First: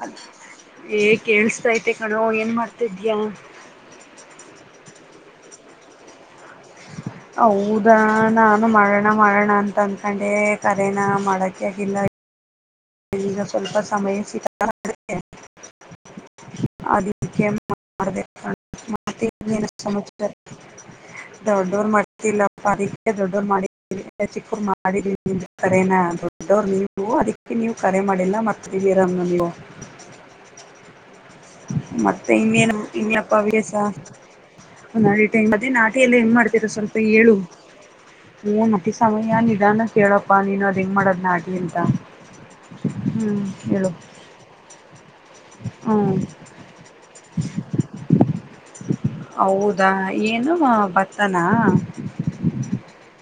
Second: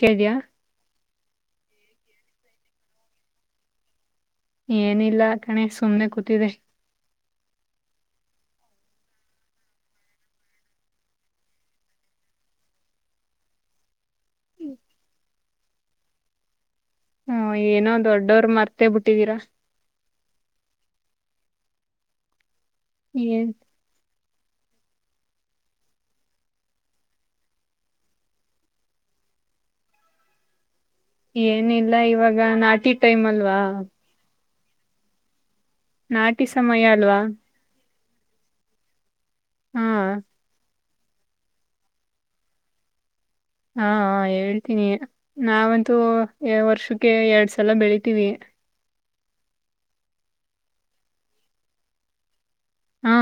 ಕೇಳ್ದ್ಯಾ ಎ ಕೇಳಿಸ್ತೈತೆ ಕಣೋ ಏನು ಮಾಡ್ತಿದ್ಯಾ ಏನಿಲ್ಲ ಕಣೆ ಸುಮ್ನೆ ಕೂತಿದೆ ಹ ಹೌದಾ ನಾನು ಮಾಡೋಣ ಮಾಡೋಣ ಅಂತ ಅಂದಕೊಂಡೆ ಕರೆನ್ ಮಾಡಕ ಆಗಿಲ್ಲ ಇದಗ ಸ್ವಲ್ಪ ಸಮಯ ಸಿಕ್ಕಲ ಅದ ಆ, ಏನೋ ಮಾಡತ ದೊಡ್ಡೋರ್ ಮರ್ತೇ ಬಿಟ್ಟಿದೀರಾ ಸಮ ದೊಡ್ಡವ್ರು ಮಾಡ್ತಿಲ್ಲ ಪಾರೀ ದೊಡ್ಡೋರ್ ಏನ್ ಮಾಡ ಚಿಕ್ಕರು ಮಾಡಿದ ಕರನ ದೊಡ್ಡರು ನೀವು ಅದಿಕ್ಕೆ ನೀವು ಕರೆ ಮಾಡಿಲ್ಲ ಮರ್ತವಿರ ನಲ್ಲಿ ಏನಿಲ್ಲ ಮತ್ತೆ ಇವಾಗ ಇನ್ನೇನ ನಾಟಿ ಟೈಮ್ ಇನ್ನಯಪ್ಪ ಅಲ್ವಾ ವ್ಯಾಸ ಒ ನಾಳೆ ಟೈಮ್ ಮತ್ತೆ ನಾಟಿಯ ಎಲ್ಲ ಏನ್ ನಾಟಿ ಮಾಡ್ತರ ಸಮಯ ಸ್ವಲ್ಪ ಅಲ್ವಾ ಏಳು ಹ ಸಮಯ ಹಾ ನಿಧಾನ ಕೇಳಪ್ಪಾ ನೀನು ಅದು ಹೆಂಗೆ ಮಾಡೋದು ನಾಟಿ ಅಂತ ಹ್ಮ್ ಹಾ ಹೇಳು ಹಾ ಹೇಳ್ತೀನಿ ನಾ ನಾವಂತೂ ಹ್ಮ್ ವರ್ಷಕ್ಕೆ ಎರಡ್ ಸಲ ಬೆಳಿತೀವಿ ಅ ಏನು ಭತ್ತನಾ ಹಾ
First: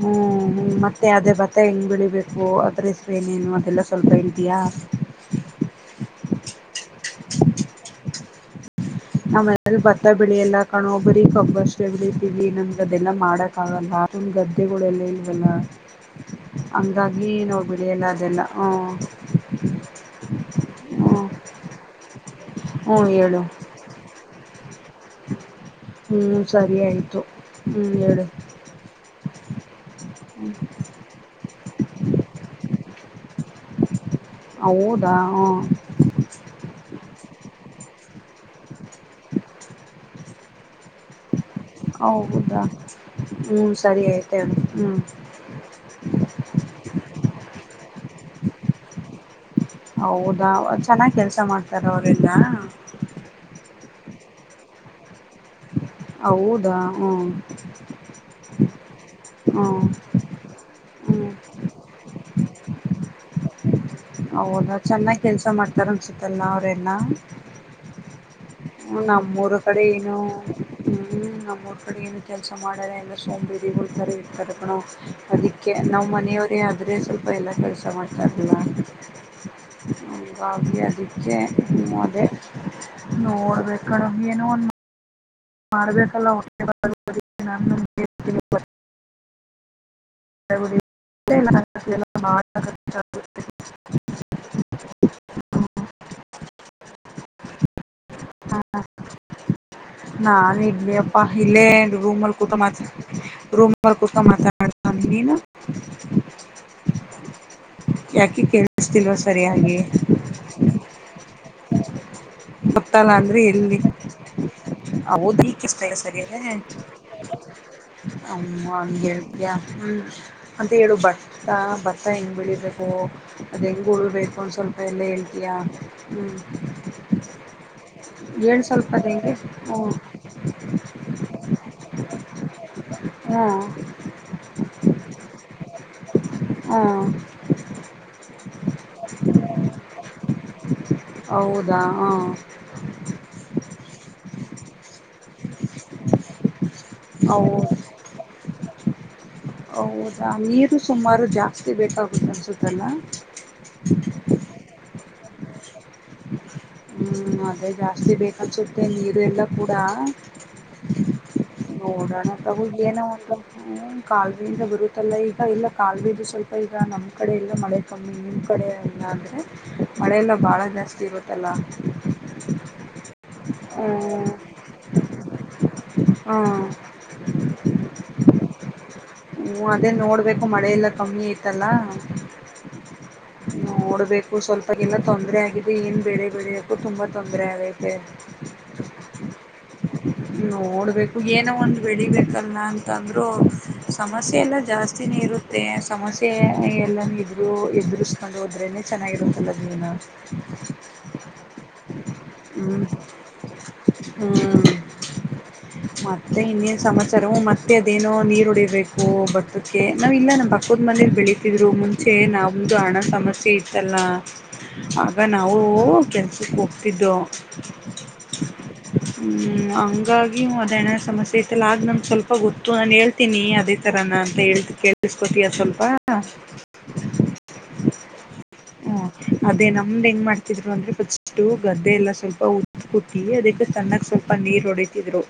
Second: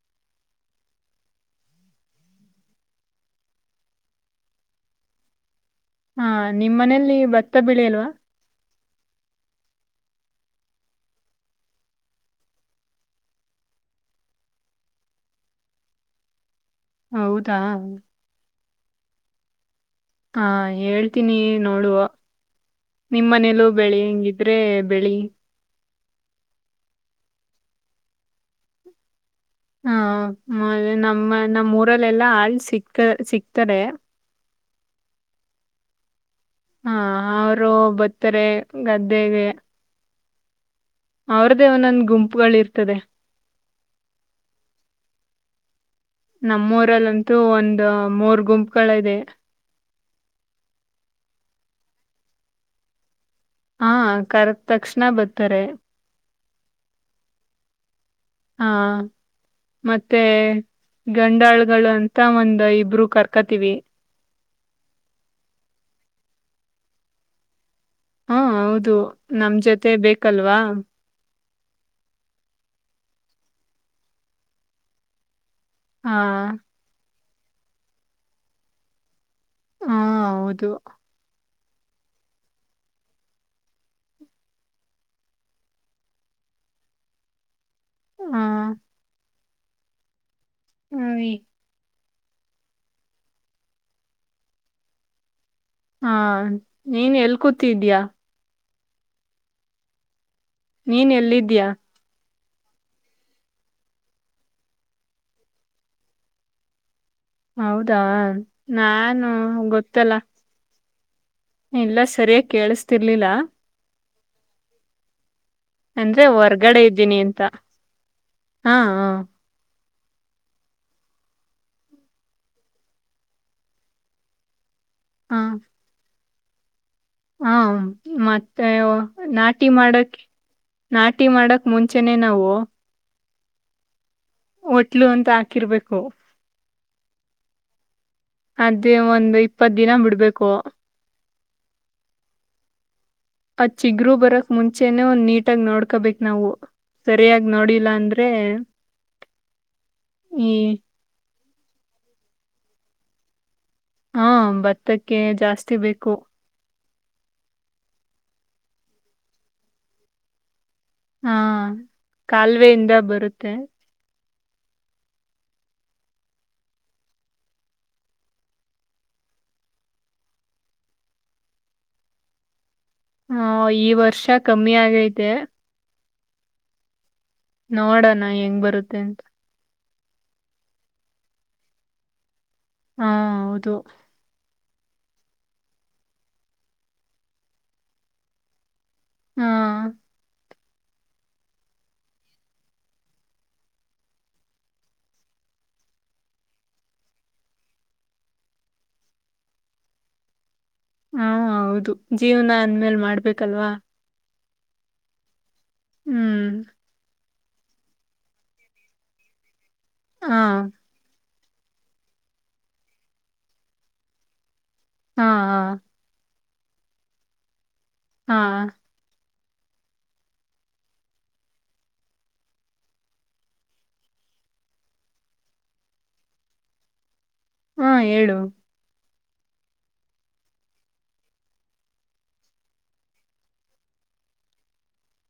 ಹ್ಮ್ ಮತ್ತೆ ಅದೇ ಭತ್ತ ಹೆಂಗೆ ಬೆಳಿಬೇಕು ಅದರ್ ಹೆಸರ್ ಏನೇನು ಅದೆಲ್ಲ ಸ್ವಲ್ಪ ಹೇಳತಿಯ ಹಾ ಹಾ ನಿಮ್ ಮನೇಲಿ ಭತ್ತ ಬೆಳಿಲ್ವಾ ನಮ್ಮಲಿ ಭತ್ತ ಬೆಳಿ ಯಲ್ಲ ಕಣೊ ಬರಿ ಕಬ್ಬು ಅಷ್ಟೆ ಬೆಳಿತೀವಿ ಏಂನ್ದ್ರ ಅದೆಲ್ಲ ಮಾಡಕ್ ಆಗಲ್ಲ ನಮ್ಮ ಗದ್ದೆಗಳ ಎಲ್ಲೆವನ್ ಹಂಗಾಗಿ ಹೌದಾ ನಾವ್ ಬೇಳಿಯಲ್ಲ ಅದನ್ನ ಹ ಹಾ ಹೇಳ್ತೀನಿ ನೋಡುವ ಹ್ಞೂ ನಿಮ್ಮ ಹೇಳು ಮನೇಲ್ಲೂ ಬೆಳಿಂಗಿದ್ರೆ. ಬೆಳಿ ಹ್ಮ್ ಸರಿ ಆಯ್ತು ಹ್ಮ್ ಹೇಳು ಹಾ ಮೆ ನಮ್ಮ ನಮ್ಮ್ ಊರಲ್ಲೆಲ್ಲಾ ಆಳ್ ಸಿಕ್ಕ ಸಿಕ್ತಾರೆ ಹೌದಾ ಹಾ ಅವರು ಭತ್ತರೆ ಗದ್ದೆಗೆ ಅವ್ರದೇ ಒಂದೊಂದ್ ಗುಂಪುಗಳು ಹೌದಾ ಇರ್ತದೆ ಹ್ಮ್ ಸರಿ ಆಐತೆ ಹ್ಮ್ ನಮ್ಮೂರಲ್ಲಂತೂ ಒಂದ ಮೂರ್ ಗುಂಪುಗಳ ಇದೆ ಹೌದಾ ಚೆನ್ನಾಗ್ ಕೆಲ್ಸ ಮಾಡ್ತಾರ ಅವ್ರಲ್ಲ ಹಾ ಕರೆದ ತಕ್ಷಣ ಬರ್ತಾರೆ. ಹೌದಾ ಹ್ಮ ಹಾ ಹ್ಮ್ ಮತ್ತೆ ಹ್ಮ್ ಗಂಡಾಳ್ಗಳು ಅಂತ ಒಂದ ಇಬ್ರು ಕರ್ಕತಿವಿ ಹೌದಾ ಚೆನ್ನಾಗಿ ಕೆಲಸ ಮಾಡ್ತಾರೆ ಅನ್ಸುತ್ತಲ್ಲ ಅವರೆಲ್ಲ. ಹಾ ಹೌದು ಹ್ಮ ನಮ್ಮೂರ ನಮ್ ಕಡೆ ಜೊತೆ ಏನು ಬೇಕಲ್ವಾ ಹ್ಮ್ ಮಳ ಏನು ಕೆಲಸ ಮಾಡಾರ ಎಲ್ಲ ಸೋಂಬರಿ ಗಳ ತಾರೆ ಇರ್ತಾರೆ ಅದಿ ಕೆ ನಾವು ಹಾ ಮನೆಯವರೇ ಆದರೆ ಸ್ವಲ್ಪ ಎಲ್ಲ ಕೆಲಸ ಮಾಡ್ತಾರಲ್ಲ ಹಾ ಹೌದು ಹಿಂಗಾಗಿ ಅದಿಕ್ಕೆ ಸುಮನೆ ಅದೇ ನೋಡ್ಬೇಕ ಕಣೋ ಏನು ಒಂದ್ ಮಾಡ್ಬೇಕಲ್ಲ ಒ ನ [unintelligible] ಹ್ಮ [inaudible] ಸಮ [unintelligible] ಹಾ ನೀನ್ ಎಲ್ ಕೂತಿದ್ಯಾ ನಾನ್ ಇದಿನಿ ನೀನ್ ಅಪ್ಪಾ ಇಲ್ಲೇ ಎಲ್ಲಿದ್ಯಾ ರೂಮಲ್ ಕುತಕ್ ಮಾತ ರೋಮರ್ ಕುತ್ಕೊಂಡು ಮಾತಡ್ತ ನೀ ಹೌದಾ ಯಾಕೆ ಕೇಳಿಸ್ತಿಲ್ವ ನಾನು ಸರಿಯಾಗಿ ಗೊತ್ತಲ್ಲ ಇಲ್ಲ ಸರಿಯಾಗಿ ಗತ್ತಲ್ಲ ಕೇಳಿಸ್ತಿರ್ಲಿಲ್ಲ ಅಂದ್ರೆ ಎಲ್ಲಿ ಹೌದಿ ಅಂದ್ರೆ ಸರಿದೆ ಹ ಹೊರ್ಗಡೆ ಇದ್ದೀನಿ ಅಂತ ಹಾ ಹಾ [unintelligible] ಹ್ಮ ಮತ್ತ ಹೇಳು ಭತ್ತ ಭತ್ತ ಹೆಂಗ ಬೆಳಿಬೇಕು ಅದು ಹೆಂಗೆ ಉಬೇಕು ಒಂದು ಸ್ವಲ್ಪ ಹಾ ಲಕಿಯ ಹ್ಞ ಹಾ ಮತ್ತೆ ಹೆಂಗೆ ನಾಟಿ ಹ್ಞೂ ಮಾಡಕ್ ನಾಟಿ ಮಾಡಕ್ ಮುಂಚೆನೆೇ ನಾವು ಹು ಹೋಟ್ಲು ಅಂತ ಹಾಕಿರ್ಬೇಕು ಹಾ ಅದೇ ಒಂದು ಇಪ್ಪತ್ ದಿನ ಬಿಡ್ಬೇಕು. ಹೌದಾ ಹಾ ಅದ್ ಚಿಗರು ಬರಕ್ ಮುಂಚೆನೆ ಒಂದ್ ನೀಟಾಗಿ ನೋಡ್ಕಬೇಕು ನಾವು ಸರಿಯಾಗಿ ಹೌದು ನೋಡಿಲ್ಲ ಅಂದ್ರೆ. ಹೌದಾ ಈ ನೀರು ಸುಮಾರು ದು ಜಾಸ್ತಿ ಬೇಕಾಗುತ್ತೆ ಅನ್ಸುತ್ತಲ್ಲ ಹಾ ಭತ್ತಕ್ಕೆ ಜಾಸ್ತಿ ಬೇಕು ಅ ಜೊತೆ ನೀರು ಎಲ್ಲ ಕೂಡ ಹಾ ಗೋಡಾನ ತಗ ಕಾಲುವೆಯಿಂದ ಇನ ಮ ಹ ಬರುತ್ತೆ ಕಲ್ ಂದ ಬರುತ್ತಲ್ಲ ಈಗ ಇಲ್ಲ ಕಾ ಬೀಜು ಸ್ವಲ್ಪ ಈಗ ನಮ್ಮ್ ಕಡೆ ಇಲ್ಲ ಮಳೆ ಕಮ್ಮಿ ನಿಮ್ ಕಡೆ ಇಲ್ಲ ಅಂದ್ರೆ ಮಳೆಲ್ಲ ಬಾಳ ಜಾಸ್ತಿ ಇರುತ್ತಲ್ಲ ಹಾ ಈ ವರ್ಷ ಕಮ್ಮಿ ಆಗೈತೆ ಹಾ ನೋಡಣ ಹೆಂಗ್ ಬರುತ್ತೆ ಅಂತ ಅೇ ನೋಡ್ಬೇಕು ಮಳೆ ಎಲ್ಲ ಕಮ್ಮಿ ಐತಲ್ಲ ಹಾ ಹೌದು ನೋಡ್ಬೇಕು ಸ್ವಲ್ಪ ಇಾಗೆಲ್ಲಾ ತೊಂದ್ರರೆ ಆಗಿದೆ ಏನ್ ಬಳ ಬಳಕು ತುಂಬಾ ತೊಂದರೆ ಆಗೈತೆ ಹಾ ನೀ ನೋಡ್ಬೇಕು ಏನ ಒಂದು ಬೆಳಿಬೇಕಲ್ಲ ನ ಯಂದ್ರರು ಸಮಸ್ಯೆ ಎಲ್ಲ ಜಾಸ್ತಿನೇ ಇರುತ್ತೆ ಸಮಸ್ಯೆ ಎಲ್ಲ ಇದ್ರು ಬಿಡಿಸ್ಕೊಂಡು ಹೋದ್ರೇ ಚೆನ್ನಾಗಿರುತ್ತ ಲಗ್ನನ ಹ್ಮ ಹೌದು ಜೀವನ ಅಂದ್ಮೇಲ್ ಮಾಡ್ಬೇಕಲ್ವಾ ಹ್ಮ್ ಮತ್ತೆ ಹ್ಮ್ ಇನ್ನಿನ ಸಮಾಚಾರವು ಮತ್ತೆ ಮತ್ತೆ ಅದೇನೋ ನೀರು ಹೊಡಿರ್ಬೇಕು ಬಟ್ಟಕ್ಕೆ ನಾವ ಇಲ್ಲ ಹಾ ನಾ ಬಕದ್ ಮನೇಲಿ ಬೆಳಿ ಇದೂ ಮುಂಚೆ ನಾದು ಹಣ ಸಮಸ್ಯೆ ಇತ್ತಲ್ಲ ಆಗ ಹಾ ನಾವು ಕೆಲ್ ಕು ಕುಪ್ಪಿದ ಹಾ ಹಂಗಾಗೂ ಅದಣ್ಣ ಸಮಸ್ಯೆ ಐತೆಲ್ಲ ಆಗ ನಮ್ಗೆ ಸ್ವಲ್ಪ ಅಪ್ಪ ಗೊತ್ತು ನಾನು ಹೇಳ್ತೀನಿ ಅದೇ ತರಾನ ಅಂತ ಹ ಕೇಳಿಸ್ಕೊತಯ ಸ್ವಲ್ಪ ಹ ಹಾ ಹೇಳು ಅದೇ ನಮ್ದ್ ಹೆಂಗ್ ಮಾಡ್ತಿದ್ರು ಅಂದ್ರೆ ಫಸ್ಟ್ ಗದ್ದೆ ಎಲ್ಲ ಸ್ವಲ್ಪ ಉ ಕುಟ್ಟಿ ಅದಕ್ಕೆ ತಣ್ಣಾಗಲ್ ತುಪ್ಪ ನೀರ್ ಹೊಡಿತಿದ್ರು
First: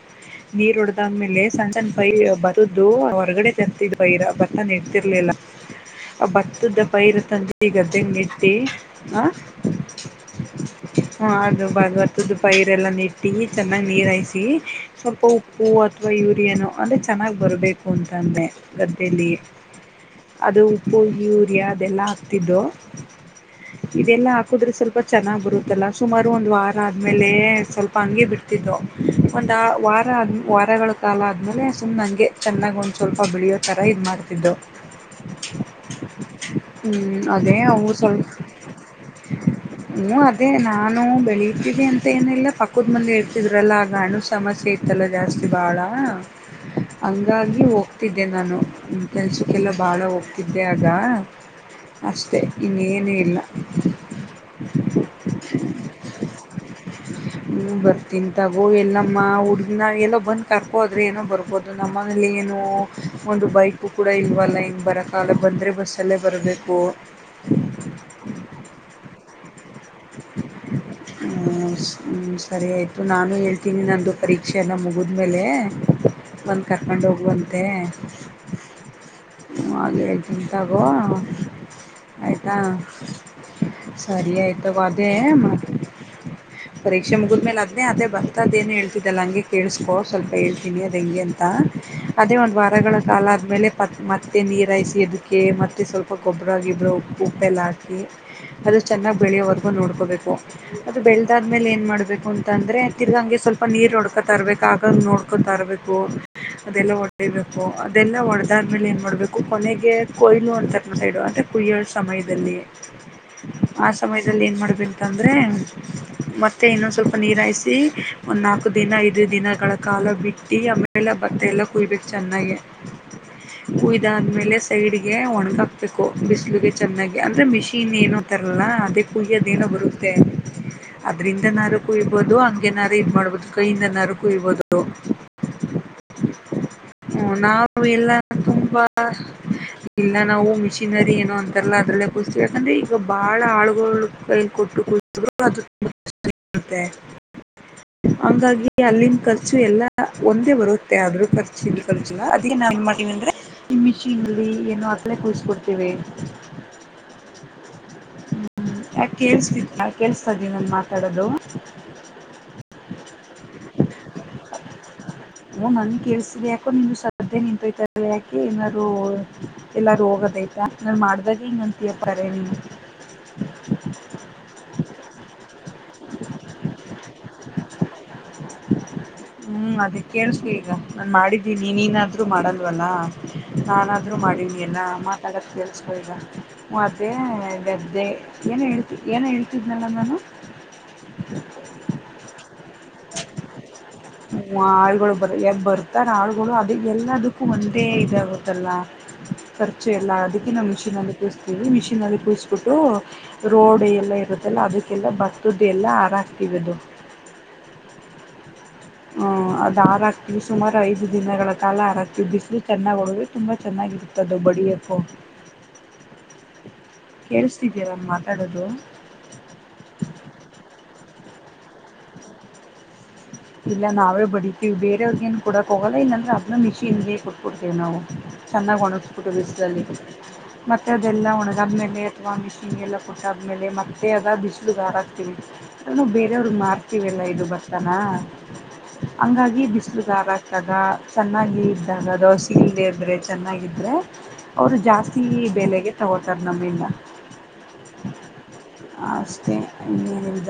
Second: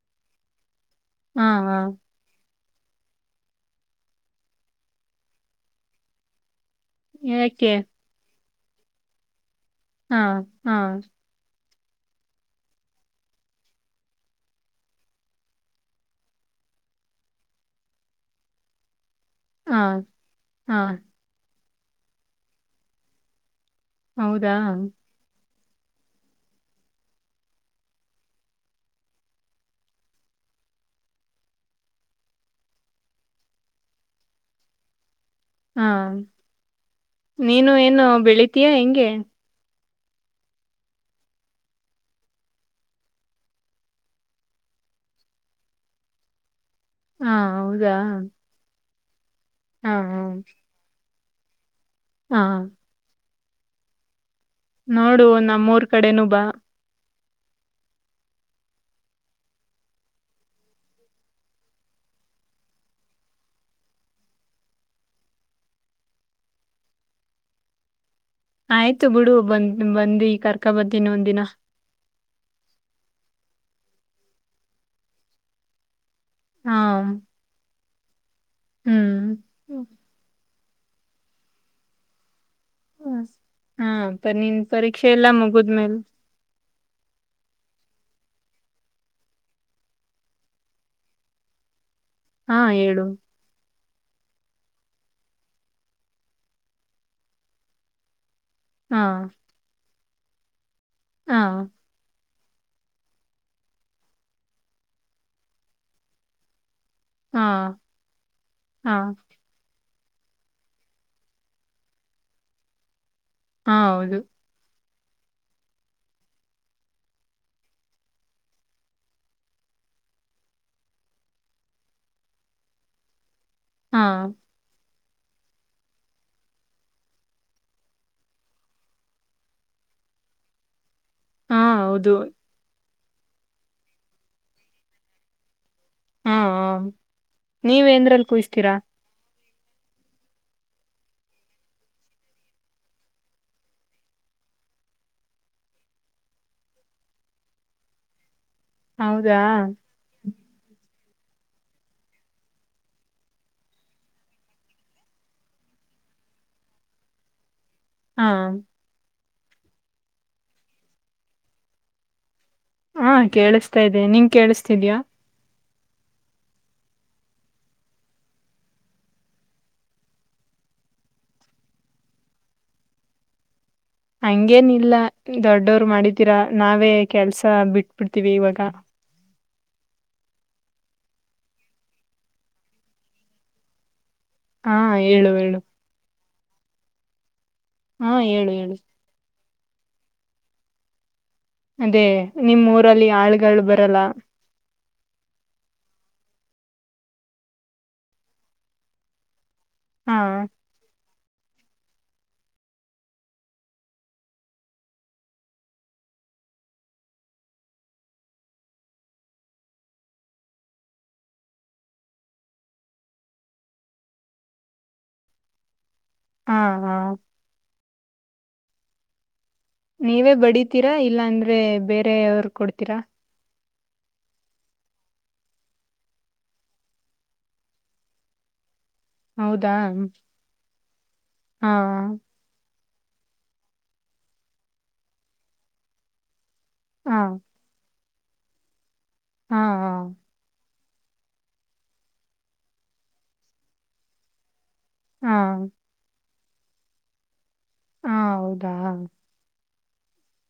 ನೀರು ಹೊಡೆದಾದ್ಮೇಲೆ ಹಾ ಹಾ ಸಂತನ್ ಬದುದು ಹೊರಗಡೆ ತಂತಿದ್ದ ಬೈರ ಭತ್ತ ನಿಡ್ತಿರ್ಲಿಲ್ಲ ಆ ಭತ್ತದ ಪೈರುತ್ತಂದ ಯಾಕೆ ಈಗದ ನಟ್ಟಿ ಹ ಹಾ ಹಾ ದು ಭಾಗವತದ ಪೈರೆ ಎಲ್ಲ ನೆಟ್ಟಿ ಚೆನ್ನಾಗಿ ನೀರ ಹಾಯಿಸಿಿ ಸ್ವಲ್ಪ ಉಪ್ಪು ಅಥವಾ ಯೂರಿಯಾನ ಅಂದೆ ಚೆನ್ನಾಗಿ ಬರಬೇಕು ಅಂತ ಅಂದೆ ಗದ್ದ ಲ್ಲಿ ಹಾ ಅದು ಹಾ ಉಪ್ಪು ಯೂರಿಯಾ ಅದೆಲ್ಲ ಹಾಕ್ತಿದ್ದು ಇದೆಲ್ಲಾ ಹೌದಾ ಹಾಕುದ್ರೆ ಸ್ವಲ್ಪ ಚೆನ್ನಾಗರು ಲ್ಲ ಸುಮಾರು ಒಂದು ವಾರ ಆದ್ಮೇಲೆ ಸ್ವಲ್ಪ ಹಂಗಗೆ ಬಿಡ್ತಿದ್ದವು ಒಂದ ವಾರ ಆದಾರ ಮರಗಳು ಕಾಲ ಆದಮೇಲೆ ಸುಮ್ಮ್ಂಗೆ ಚೆನ್ನಾಗಿ ಒಂದು ಸ್ವಲ್ಪ ಬೆಳಿಯೋ ಥರ ಇದು ಮಾಡ್ತಿದ್ದವು ಹಾ ಅದೇ ನೀನು ಅವು ಏನು ಬೆಳಿತೀಯಾ ಹೆಂಗೆ ಹ್ಞೂ ಅದೇ ನಾನು ಬೆಳೀತಿದ್ದಿ ಅಂತ ಏನಿಲ್ಲ ಪಕ್ಕದ ಮುಂದೆ ಇರ್ತಿದ್ರಲ್ಲ ಆಗ ಹಣ್ಣು ಸಮಸ್ಯೆ ಇತ್ತು ಲ್ಲ ಜಾಸ್ತಿ ಬಾಳ ಹಾ ಹಂಗಾಗಿ ಹೌದಾ ಹೋಗ್ತಿದ್ದೆ ನಾನು ಕೆಲಸಕ್ಕೆಲ್ಲ ಹಾ ಭಾಳ ಹಾ ಹೋಗ್ತಿದ್ದೆ ಆಗ ಅಷ್ಟೆ ಹಾ ಇನ್ನೇನು ಇಲ್ಲ ನೋಡು ನಮ್ಮೂರ್ ಕಡೆನು ಬಾ ಹ ಬರ್ತಾಗೋ ಎಲ್ಲಮ್ಮ ಹುಡ್ಗನ ಎಲ್ಲೋ ಬಂದ್ ಕರ್ಕೋದು ಏನೋ ಬರಬಹುದು ನಮ್ಮ ಏನು ಒಂದು ಬೈಕ್ ಕೂಡ ಇಲ್ವಲ್ಲ ಇನ್ ಬರಾಲ ಬಂದ್ರೆ ಬಸ್ ಸಲೆ ಬರಬೇಕು ಆಯ್ತು ಬಿಡು ಬಂದ್ ಬಂದಿ ಕರ್ಕ ಬರ್ತಿನ ಒಂದ ದಿನ ಹ್ಞೂ ಸರಿ ಆಯಿತು ನಾನು ಹೇಳ್ತೀನಿ ನನ್ನದು ಪರೀಕ್ಷೆಯನ್ನು ಮುಗಿದ್ಮೇಲೆ ಬಂದು ಹಾ ಕರ್ಕೊಂಡು ಹೋಗುವಂತೆ ಹ್ಮ್ ಹಾಗೆ ತಗೋುವ ಆಯ್ತು ಹಾ ಹಾ ಪ ಸರಿ ನಿನ್ ಆಯ್ತ ಪರೀಕ್ಷೆ ಅದೇ ಎಲ್ಲಾ ಮುಗುದ್ಮೇಲ್ ಪರೀಕ್ಷೆ ಮುಗಿದ್ಮೇಲೆ ಅದ್ಅದೇ ಬರ್ತದೇ ಹೇಳ್ತಿದಲ್ಲ ಹಂಗೆ ಕೇಳಸ್ಕೋ ಸ್ವಲ್ಪ ಹೇ ತಿನಿದಂಗಿ ಅಂತ ಅದೇ ಒಂದು ಹಾ ವಾರಗಳ ಹೇಳು ಕಾಲ ಆದ್ಮೇಲೆ ಪತ್ ಮತ್ತುತ್ತೆ ನೀರಾಯಿಸಿ ಇದದಕ್ಕೆ ಮತ್ತುತ್ತ ಸ್ವಲ್ಪ ಗೊಬ್ಬರವಾಗಿ ಇಬ್ಬರು ಉ ಉಪ್ಪೆಲ್ಲ ಹಾಕಿ ಅದು ಹಾ ಚೆನ್ನಾಗ್ ಬೆಳೆಯೋವರೆಗೂ ನೋಡ್ಕೋಬೇಕು ಅದು ಹಾ ಬೆಳೆದಾದ್ಮೇಲೆ ಏನ್ ಮಾಡ್ಬೇಕು ಅ ಅಂತಂದ್ರೆ ತಿರ್ಗಂಗೆ ಸ್ವಲ್ಪ ನೀರ್ ನೋಡ್ಕೊತಾ ಇರ್ಬೇಕು ಆಗ ನೋಡ್ಕೊತಾ ಇರ್ಬೇಕು ಅದೆಲ್ಲ ಹೊಡೇಬೇಕು ಹಾ ಅದೆಲ್ಲ ಒಡೆದಾದ್ಮೇಲೆ ಹಾ ಏನ್ ಮಾಡ್ಬೇಕು ಕೊನೆಗೆ ಕೊಯ್ಲು ಅಂತಾರೆ ನ ಸೈಡು ಅಂದರೆ ಕುಯ್ಯೋಳ ಸಮಯದಲ್ಲಿ ಹಾ ಆ ಹೌದು ಸಮಯದಲ್ಲಿ ಏನು ಮಾಡಬೇಕು ಅಂತಂದ್ರೆ ಮತ್ತೆ ಇನ್ನೊಂದು ಸ್ವಲ್ಪ ನೀರಾಯಿಸಿ ಒಂದ್ ನಾಲ್ಕು ದಿನ ಐದು ದಿನಗಳ ಕಾಲ ಬಿಟ್ಟಿ ಆಮೇಲೆ ಭತ್ತ ಎಲ್ಲ ಕುಯ್ಬೇಕು ಚೆನ್ನಾಗಿ ಹಾ ಕುಯ್ದಾದ್ಮೇಲೆ ಸೈಡ್ಗೆ ಗೆ ಒಣಗಾಕ್ಬೇಕು ಬಿಸಿಲುಗೆ ಚೆನ್ನಾಗಿ ಅಂದರೆ ಮಿಷಿನ್ ಏನು ತರಲ್ಲ ಅದೇ ಕುಯ್ಯೋದೇನೋ ಬರುತ್ತೆ ಅದ್ರಿಂದ ಹಾ ನಾರಕ್ಕೂ ಹೌದು ಇರ್ಬೋದು ಹಂಗೆನಾರು ಇದ ಮಾಡ್ಬೋದು ಕೈಯಿಂದ ನಾರಕ್ಕೂ ಇರ್ಬೋದು ಹಾ ಹಾ ಹ್ಮ ನಾವು ಎಲ್ಲ ನೀವೇಂದ್ರಲ್ಲಿ ಕೂಯಿಸ್ತೀರಾ ತುಂಬಾ ಇಲ್ಲ ನಾವು ಮಿಷಿನರಿ ಏನೋ ಅಂತಾರಲ್ಲ ಅದ್ರಲ್ಲೇ ಕುತೀವಿ ಯಾಕಂದ್ರೆ ಈಗ ಬಾಳ ಆಳುಗಳು ಕ ಕೊಟ್ಟು ಹಾಗಿ ಅಲ್ಲಿನ್ ಹೌದಾ ಖರ್ಚು ಎಲ್ಲ ಒಂದೇ ಬರುತ್ತೆ ಆದ್ರ ಖರ್ಚ ಖರ್ಚುಲ್ಲ ಅದ ನಾನ್ನ್ ಮಾಡೀನ ಅಂದ್ರೆ ಈ ಮಿಚಿನ್ಲ್ನು ಅತ್ತಲೇ ಕುದಿಸಕೊಡ್ತೇವೆ ಹಾ ಕೇಳ್ಸತ ಕೇಳ್ಸ್ತಾ ಇದೀ ನನ್ ಮಾತಾಡೋದು ಹಾ ಕೇಳಿಸತಾ ಇದ್ದನೆ ನೀನ್ ಕೇಳಿಸ್ತಿದಯಾ ಹ ನನ್ ಕೇಳ್ಸ ಯಾಕೋ ನಿಮ ಸದ್ದೆ ನಿಂತಯ್ತ ಯಾಕೆ ಏನಾದ್ರು ಎಲ್ಲಾರು ಹೋಗದೇ ಆಯ್ತಾ ನಾನು ಮಾಡ್ದಾಗ ಹಂಗಂತಿಯಪ್ಪಾರೆ ನೀ ಹಂಗೇನ ಇಲ್ಲ ದೊಡ್ಡವರು ಮಾಡಿದ್ದೀರಾ ನಾವೇ ಕೆಲ್ಸ ಬಿಟ್ಬಿಡ್ತೀವಿ ಇವಾಗ ಹ್ಮ್ ಅದೇ ಕೇಳಸ ಈಗ ನಾನು ಮಾಡಿದ್ದೀನಿ ನೀ ನೀನಾದ್ರೂ ಮಾಡಲ್ವಲ್ಲ ನಾನಾದ ಇ ಮಾಡೀ ಹಾ ಲ್ಲ ಹೇಳು ಮಾತಾಗೋದ ಹೇಳು ಕೇಳಸ್ಕೊಗ ಮತ್ತು ದ್ದೆ ಹಾ ಹೇಳು ಏನ್ ಹೇಳು ಹೇಳ್ತ ಏನ್ ಹೇಳ್ತಿದ್ನಲ್ಲ ನಾನು ಅದೇ ನಿಮ್ಮ್ ಊರಲ್ಲಿ ಆಳುಗಳು ಬರಲ್ಲ ಆಳುಗಳು ಬ ಬರ್ತಾರೆ ಆಳುಗಳು ಅದ ಎಲ್ಲದಕ್ಕೂ ಒಂದೇ ಇದಾಗುತ್ತಲ್ಲ ಖರ್ಚೆ ಎಲ್ಲ ಹಾ ಅದಕ್ಕೆ ನಮ್ಮಿಷೀನ್ಲ್ ಕ್ತವಿ ಮಿಷನ್ಲ್ಲಿ ಕೂಸ್ಬಿಟ್ಟು ರೋಡ್ ಎಲ್ಲ ಇರುತ್ತಲ್ಲ ಅದಕ್ಕೆಲ್ಲ ಬತ್ತದ ಎಲ್ಲ ಆರಾಮ ದು ಹ ಅದು ಹಾಕ್ತಿವಿ ಸುಮಾರು ಐದು ದಿನಗಳ ಕಾಲ ಹರಾಕ್ತೀವಿ ಬಿಸಿಲು ಚೆನ್ನಾಗಿ ಹೋದ್ರೆ ತುಂಬಾ ಚೆನ್ನಾಗಿರುತ್ತೆ ದೊಬ್ಬಟ್ಟ ಪ್ಪ [inaudible] ಹಾ ಹಾ ಏನಾದ್ರು ಮಾತಾಡೋದು ನೀವೇ ಬಡಿತೀರಾ ಇಲ್ಲ ಅಂದ್ರೆ ಬೇರೆವ್ರ ಕೊಡ್ತೀರಾ ಇಲ್ಲ ನಾವೇ ಬಡತೀವಿ ಬೇರೆಯವ್ರಗೇನು ಕೊಡಕ್ಕೆ ಹೋಗೋಲ್ಲ ಇಲ್ಲಂದರೆೆ ಅದೂ ಮಿಷಿನ್ಗೆ ಕೊಟ್ಕೊಡ್ತೇವಿ ನಾವು ಚೆನ್ನಾಗಿ ಒಣಗಿಸ್ಬಿಟ್ಟು ಹೌದಾ ಬಿಸದಲ್ಲಿ ಮತ್ತುತ್ತ ಅದೆಲ್ಲ ಹಾ ಒಣಗಮ್ಮ ಮೇಲೆ ಅಥವಾ ಮಿಷಿನ್ಗೆಲ್ಲ ಕೊಟ್ಟ ಆದ್ಮೇಲೆ ಮತ್ತೆ ಅದ ಬಿಸಿಲು ದಾರ ಆಗ್ತವಿ ಅದ ಬೇರೆಯವ್ರ ಮ ಹಾ ಹಾಕಿವಲ್ಲ ಇದು ಬರ್ತಾನ ಹಾ ಹಂಗಾಗಿ ಬಿಸಿಲುದಾರ ಚದ ಚೆನ್ನಾಗಿ ಇದ್ದಾಗ ದೋಸೆಲ್ ಬರೆ ಚೆನ್ನಾಗಿದ್ದರೆ ಅವರು ಜಾಸ್ತಿ ಹಾ ಹಾ ಬೆಲೆಗೆ ತಗೋತಾರೆ ನಮ್ಮಿಂದ ಹಾ ಹೌದಾ ಅಷ್ಟೇ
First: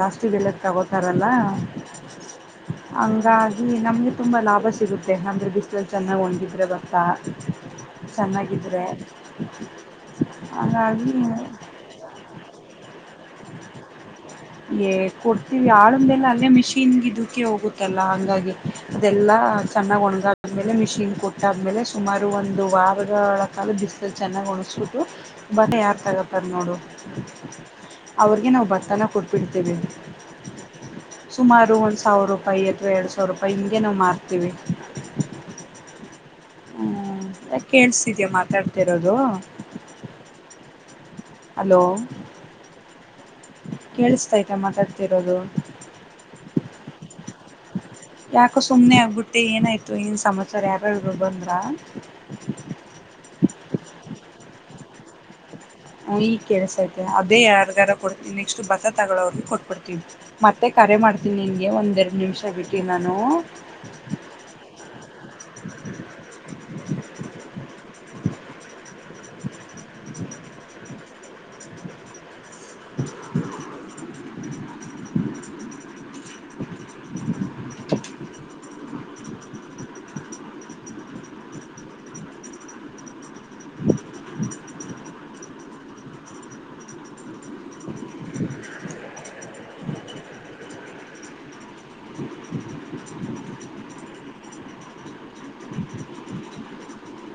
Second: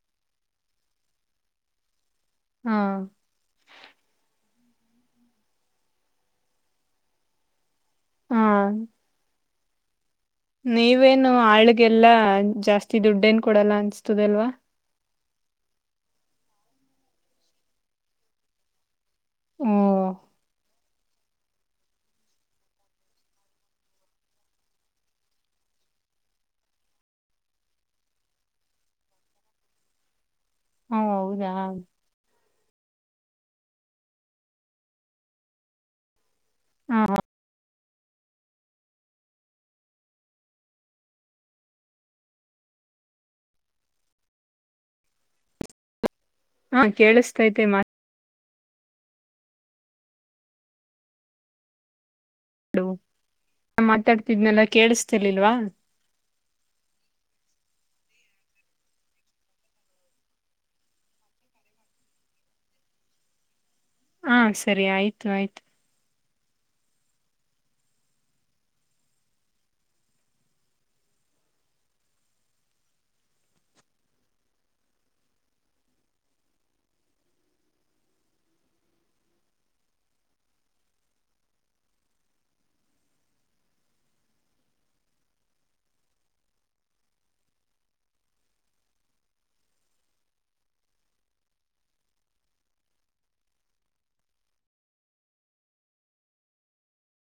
ಜಾಸ್ತಿ ಬೆಲೆಕ್ಕೆ ತಗೋತಾರಲ್ಲ ಹಾ ಹಂಗಾಗಿ ನಮ್ಗೆ ತುಂಬಾ ಲಾಭ ಸಿ ಸಿಗುತ್ತೆ ಅಂದರೆ ಬಿಸಲ್ಲಿ ಚೆನ್ನಾಗಿ ಒಣಗಿದ್ರರೆ ಬತ್ತಾ ಹಾ ಚೆನ್ನಾಗಿದ್ರೆ ಹ ನೀವೇನು ಆಳ್ಗೆಲ್ಲಾ ಜಾಸ್ತಿ ದುಡ್ಡ ನ್ ಕೊಡಲ್ಲ ಅನ್ಸ್ತದಲ್ವಾ ಏ ಕೊಡ್ತೀವಿ ಆಡ್ಲ್ಲ ಅಲ್ಲೇ ಮಿಷಿನ್ಗೆ ಕ್ಕೆ ಹೋಗುತ್ತಲ್ಲ ಹಂಗಾಗಿ ಅದೆಲ್ಲ ಓ ಚೆನ್ನಾಗ್ ಒಣಗಾದ್ಮೇಲೆ ಮಿಷಿನ್ ಕೊಟ್ಟಾದ್ಮೇಲೆ ಸುಮಾರು ಒಂದು ವಾರ ಕಾಲ ಬಿಸ್ಲು ಚೆನ್ನಾಗ್ ಒಣಸ್ಬಿಟ್ಟು ಬಟ್ಟ ಯಾರ ತಗ ನೋಡು ಅವ್ರಿಗೆ ನಾವು ಭತ್ತನ ಕೊಟ್ಬಿಡ್ತೇವಿ ಹಾ ಹೌದಾ ಸಾವ ರೂಪಾಯಿ ಅಥವಾ ಎರಡ್ ಸಾವಿರ ರೂಪಾಯಿ ಹಂಗೆ ನಾವವು ಮಾಡ್ತೀವಿ ಹಾ ಕೇಳ್ಸಿದೀ ಮಾತಾಡ್ತಿರೋದು ಹಲೋ ಕೇಳಿಸ್ತಾಯ್ತಾ ಮಾತಾಡ್ತಿರೋದು ಹಾ ಕೇಳಿಸತೈತೆ ಮಾ ಯಾಕೋ ಸುಮ್ಮನೆ ಆಗ್ಬಿಟ್ಟು ಏನಾಯ್ತು ಏನು ಸಮಾಚಾರ ಯಾರಾರರು ಬಂದ್ರಾ ಹ ನಾ ಮಾತಾಡ್ತಿದ್ನೆಲ್ಲ ಕೇಳಿಸತಿಲಿಲ್ವಾ ಈಗ್ ಕೆಲ್ಸ ಐತೆ ಅದೇ ಯಾರಗಾರ ಕೊಡ್ತ ನೆಕ್ಸ್ಟ್ ಬತ್ತ ತಗೋಗ ಕೊಟ್ ಕೊಡ್ತೀವಿ ಮತ್ತೆ ಕರೆ ಮಾಡ್ತೀನಿ ನಿನಗೆ ಒಂದೆರಡು ನಿಮಿಷ ಬಿಟ್ಟು ನಾನು ಹಾ ಸರಿ ಆಯ್ತು ಆಯ್ತು.